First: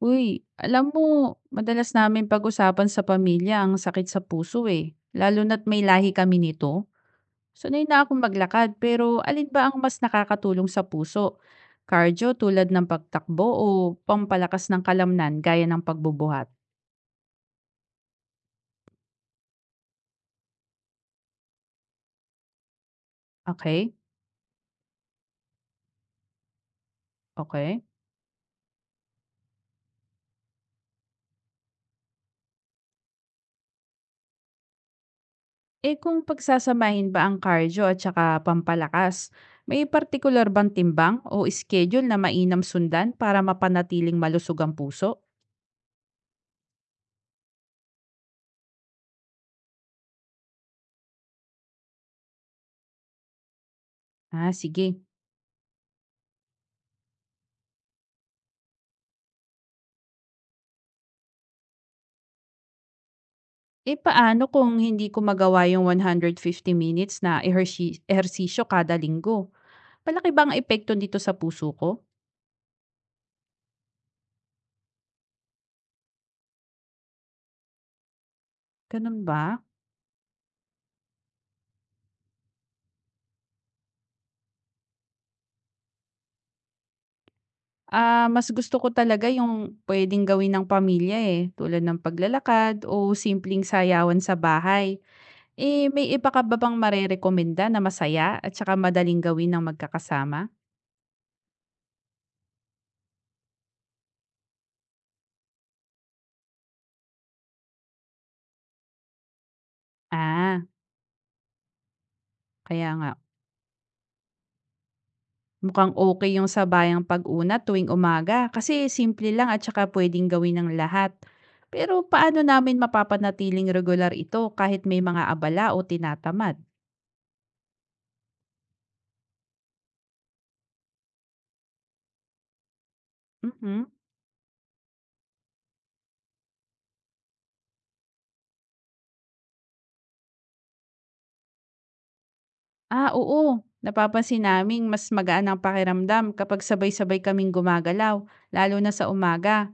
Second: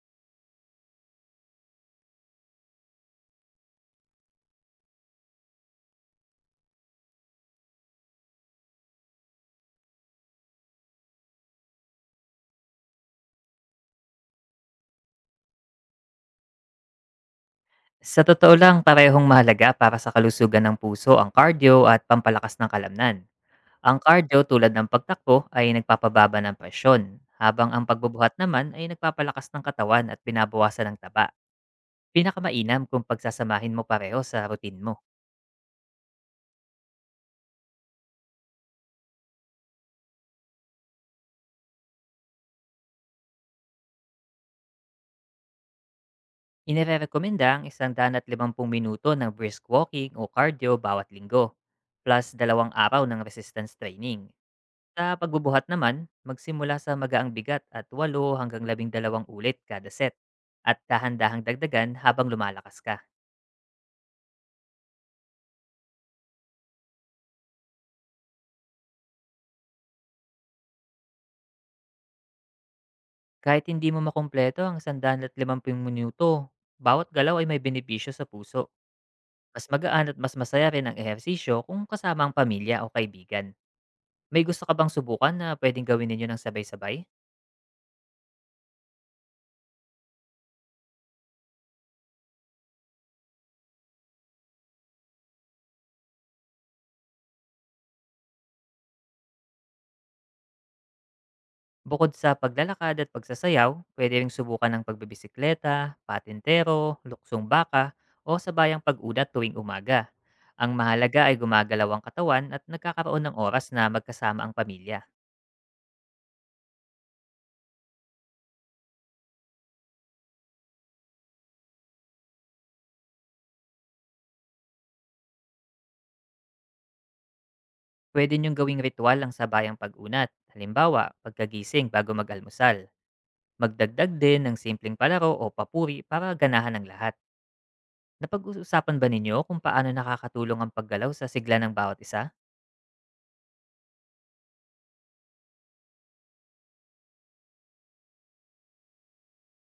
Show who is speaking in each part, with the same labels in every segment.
Speaker 1: Uy, alam mo, madalas namin pag-usapan sa pamilya ang sakit sa puso eh. Lalo na't may lahi kami nito. Sanay na akong maglakad, pero alin ba ang mas nakakatulong sa puso? Cardio tulad ng pagtakbo o pampalakas ng kalamnan gaya ng pagbubuhat?
Speaker 2: Sa totoo lang, parehong mahalaga para sa kalusugan ng puso ang cardio at pampalakas ng kalamnan.
Speaker 1: Okay,
Speaker 2: Ang cardio tulad ng pagtakbo ay nagpapababa ng presyon, habang
Speaker 1: okay.
Speaker 2: ang pagbubuhat naman ay nagpapalakas ng katawan at binabawasan ng taba. Pinakamainam kung pagsasamahin mo pareho sa routine mo.
Speaker 1: Eh kung pagsasamahin ba ang cardio at saka pampalakas, may particular bang timbang o schedule na mainam sundan para mapanatiling malusog ang puso?
Speaker 2: Inirekomenda ang 150 minuto ng brisk walking o cardio bawat linggo, plus 2 araw ng resistance training.
Speaker 1: Ah, sige.
Speaker 2: Sa pagbubuhat naman, magsimula sa magaang bigat at 8 hanggang 12 ulit kada set at dahan-dahang dagdagan habang lumalakas ka.
Speaker 1: Eh, paano kung hindi ko magawa yung 150 minutes na ehersisyo kada linggo? Malaki ba ang epekto nito sa puso ko?
Speaker 2: Kahit hindi mo makumpleto ang 150 minuto, bawat galaw ay may benepisyo sa puso.
Speaker 1: Ganun ba?
Speaker 2: Mas magaan at mas masaya rin ang ehersisyo kung kasama ang pamilya o kaibigan. May gusto ka bang subukan na pwedeng gawin ninyo ng sabay-sabay?
Speaker 1: Ah, mas gusto ko talaga yung puwedeng gawin ng pamilya, eh, tulad ng paglalakad o simpleng sayawan sa bahay. Eh, may iba ka ba bang marerekomenda na masaya at saka madaling gawin ng magkakasama?
Speaker 2: Bukod sa paglalakad at pagsasayaw, pwede ring subukan ng pagbibisikleta, patintero, luksong baka, o sabayang pag-ulat tuwing umaga.
Speaker 1: Ah,
Speaker 2: Ang mahalaga ay gumagalaw ang katawan at
Speaker 1: kaya nga.
Speaker 2: nagkakaroon ng oras na magkasama ang pamilya.
Speaker 1: Mukhang okay yung sabayang pag-unat tuwing umaga kasi simple lang at saka pwedeng gawin ng lahat. Pero paano namin mapapanatiling regular ito kahit may mga abala o tinatamad?
Speaker 2: Pwede niyong gawing ritual ang sabayang pag-unat, halimbawa pagkagising bago mag-almusal.
Speaker 1: Mhm.
Speaker 2: Magdagdag din ng simpleng palaro o papuri para ganahan ng lahat. Napag-uusapan ba ninyo kung paano nakakatulong ang paggalaw sa sigla ng bawat isa?
Speaker 1: Ah, oo. Napapansin naming mas magaan ang pakiramdam kapag sabay-sabay kaming gumagalaw, lalo na sa umaga.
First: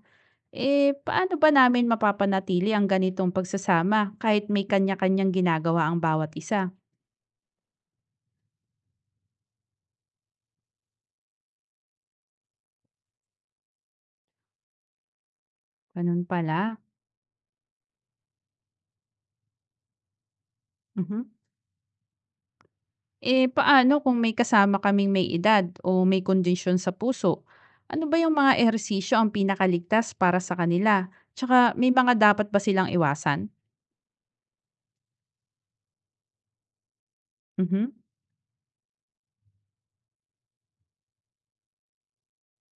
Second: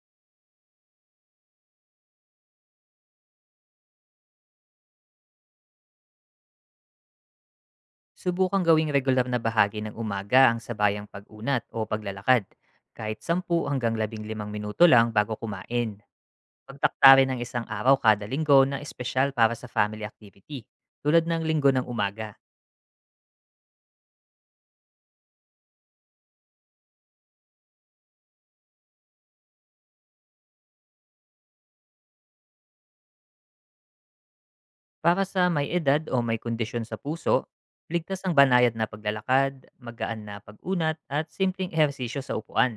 Speaker 1: Eh, paano ba namin mapapanatili ang ganitong pagsasama kahit may kanya-kanyang ginagawa ang bawat isa?
Speaker 2: Subukang gawing regular na bahagi ng umaga ang sabayang pag-unat o paglalakad, kahit 10 hanggang 15 minuto lang bago kumain.
Speaker 1: Ganun pala.
Speaker 2: Pagtakta rin ng isang araw kada linggo na espesyal para sa family activity,
Speaker 1: Mhm.
Speaker 2: tulad ng linggo ng umaga.
Speaker 1: Eh, paano kung may kasama kaming may edad o may kondisyon sa puso? Ano ba yung mga ehersisyo ang pinakaligtas para sa kanila? Tsaka may mga dapat ba silang iwasan?
Speaker 2: Para sa may edad o may kondisyon sa puso,
Speaker 1: Mhm.
Speaker 2: ligtas ang banayad na paglalakad, magaan na pag-unat at simpleng ehersisyo sa upuan.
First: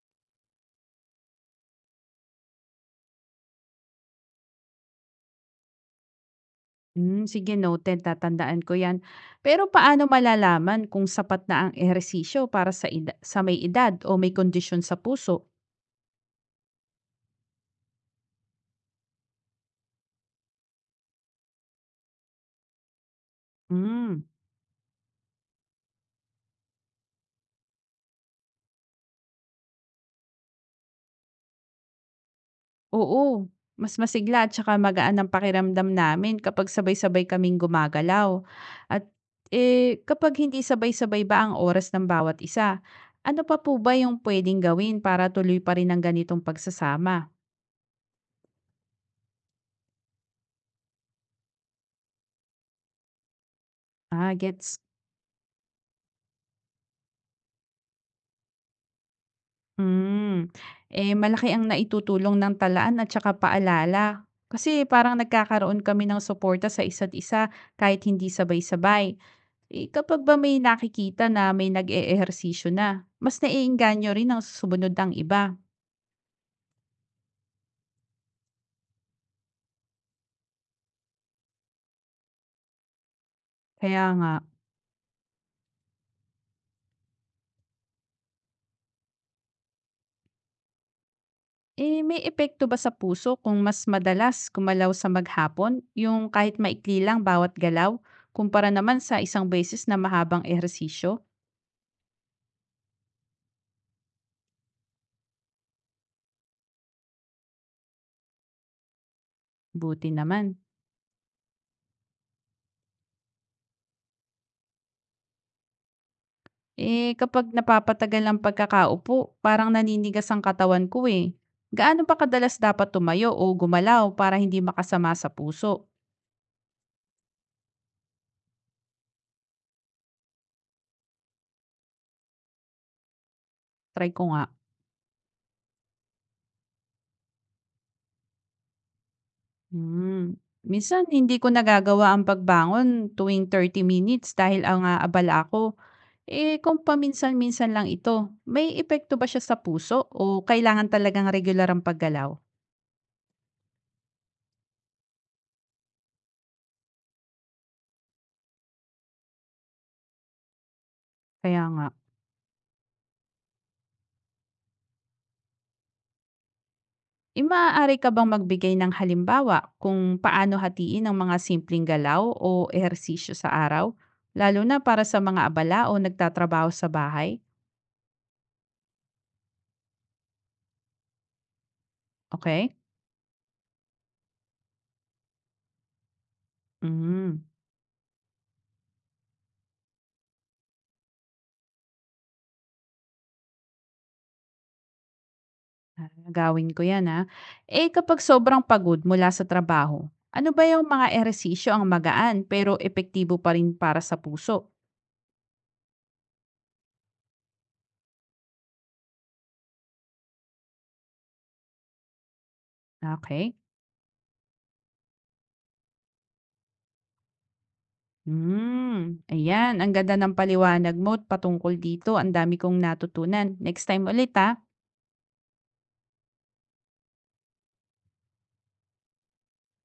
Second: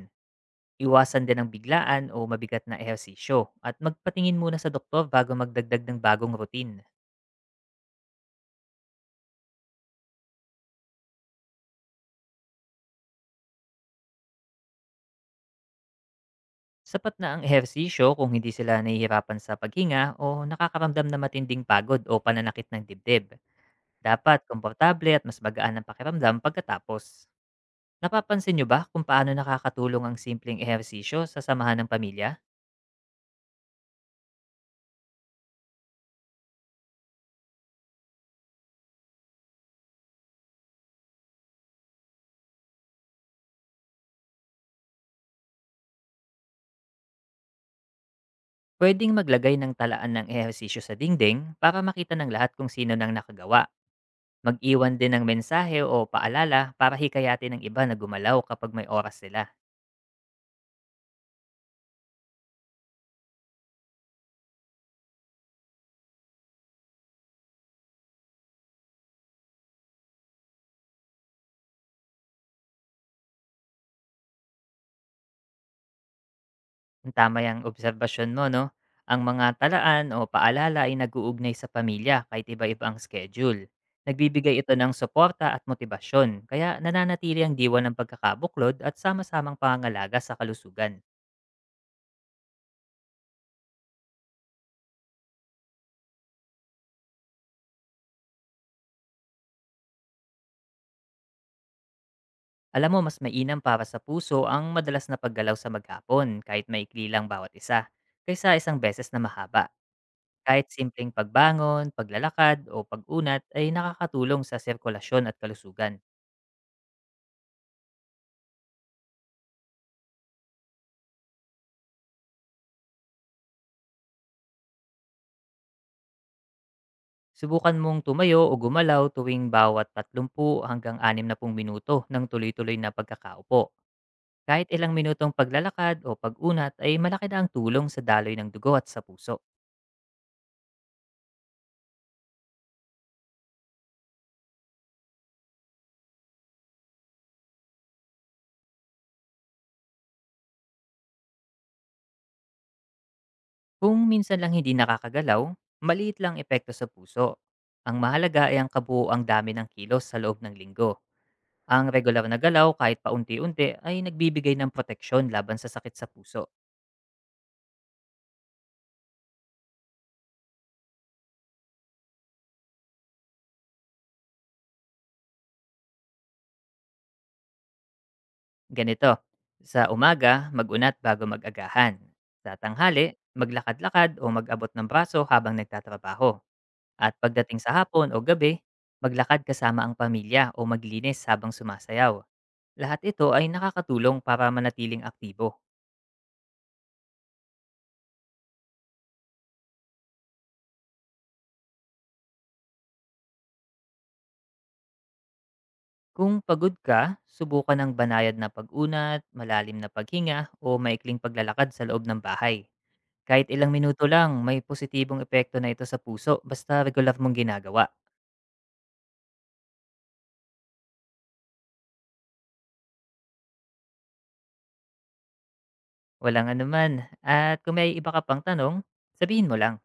Speaker 2: Iwasan din ang biglaan o mabigat na ehersisyo at magpatingin muna sa doktor bago magdagdag ng bagong routine.
Speaker 1: Mm, sige, noted. Tatandaan ko yan. Pero paano malalaman kung sapat na ang ehersisyo para sa, sa may edad o may kondisyon sa puso?
Speaker 2: Sapat na ang ehersisyo kung hindi sila nahihirapan sa paghinga o nakakaramdam na matinding pagod o pananakit ng dibdib.
Speaker 1: Mm.
Speaker 2: Dapat komportable at mas magaan ang pakiramdam pagkatapos. Napapansin nyo ba kung paano nakakatulong ang simpleng ehersisyo sa samahan ng pamilya?
Speaker 1: Oo, mas masigla at saka magaan ang pakiramdam namin kapag sabay-sabay kaming gumagalaw. At eh, kapag hindi sabay-sabay ba ang oras ng bawat isa, ano pa po ba yung pwedeng gawin para tuloy pa rin ang ganitong pagsasama?
Speaker 2: Pwedeng maglagay ng talaan ng ehersisyo sa dingding para makita ng lahat kung sino nang nakagawa.
Speaker 1: Ah, gets.
Speaker 2: Mag-iwan din ng mensahe o paalala para hikayatin ng iba na gumalaw kapag may oras sila.
Speaker 1: Hmm. Eh, malaki ang naitutulong ng talaan at saka paalala. Kasi parang nagkakaroon kami ng suporta sa isa't isa kahit hindi sabay-sabay. Eh, kapag ba may nakikita na may nag-eehersisyo na, mas naiengganyo rin ang susunod ng iba.
Speaker 2: Tama yung obserbasyon mo 'no. Ang mga talaan o paalala ay nag-uugnay sa pamilya kahit iba-iba ang schedule.
Speaker 1: Kaya nga,
Speaker 2: Nagbibigay ito ng suporta at motibasyon kaya nananatili ang diwa ng pagkakabuklod at sama-samang pangangalaga sa kalusugan.
Speaker 1: eh, may epekto ba sa puso kung mas madalas gumalaw sa maghapon, yung kahit maikli lang bawat galaw, kumpara naman sa isang beses na mahabang ehersisyo?
Speaker 2: Alam mo mas mainam para sa puso ang madalas na paggalaw sa maghapon kahit maikli lang bawat isa, kaysa isang beses na mahaba.
Speaker 1: Buti naman.
Speaker 2: Kahit simpleng pagbangon, paglalakad o pag-unat ay nakakatulong sa sirkulasyon at kalusugan.
Speaker 1: Eh kapag napapatagal ang pagkakaupo, parang naninigas ang katawan ko eh. Gaano pa kadalas dapat tumayo o gumalaw para hindi makasama sa puso?
Speaker 2: Subukan mong tumayo o gumalaw tuwing bawat 30 hanggang 60 minuto ng tuloy-tuloy na pagkakaupo.
Speaker 1: Try ko nga.
Speaker 2: Kahit ilang minutong paglalakad o pag-unat ay malaki na ang tulong sa daloy ng dugo at sa puso.
Speaker 1: Hmm. Minsan hindi ko nagagawa ang pagbangon tuwing 30 minutes dahil ang abala ako. Eh kung paminsan-minsan lang ito, may epekto ba siya sa puso o kailangan talagang regular ang paggalaw?
Speaker 2: Kung minsan lang hindi nakakagalaw, maliit lang epekto sa puso. Ang mahalaga ay ang kabuoang dami ng kilos sa loob ng linggo.
Speaker 1: Kaya nga,
Speaker 2: Ang regular na galaw kahit paunti-unti ay nagbibigay ng proteksyon laban sa sakit sa puso.
Speaker 1: eh, ka bang magbigay ng halimbawa kung paano hatiin ang mga simpleng galaw o ehersisyo sa araw? Lalo na para sa mga abala o nagtatrabaho sa bahay?
Speaker 2: Ganito, sa umaga, mag-unat bago mag-agahan. Sa
Speaker 1: Okay?
Speaker 2: tanghali, maglakad-lakad o mag-abot ng braso habang nagtatrabaho. At
Speaker 1: Mm.
Speaker 2: pagdating sa hapon o gabi, maglakad kasama ang pamilya o maglinis habang sumasayaw. Lahat ito ay nakakatulong para manatiling aktibo.
Speaker 1: Ah, gagawin ko 'yan, ah. Eh, kapag sobrang pagod mula sa trabaho, ano ba yung mga ehersisyo ang magaan pero epektibo pa rin para sa puso?
Speaker 2: Kung pagod ka, subukan ng banayad na pag-unat, malalim na paghinga o maikling paglalakad sa loob ng bahay. Kahit
Speaker 1: Okay.
Speaker 2: ilang minuto lang, may positibong epekto na ito sa puso basta regular mong ginagawa.
Speaker 1: Hmm, ayan ang ganda ng paliwanag mo at patungkol dito, ang dami kong natutunan. Next time ulit, ah.
Speaker 2: Walang anuman. At kung may iba ka pang tanong, sabihin mo lang.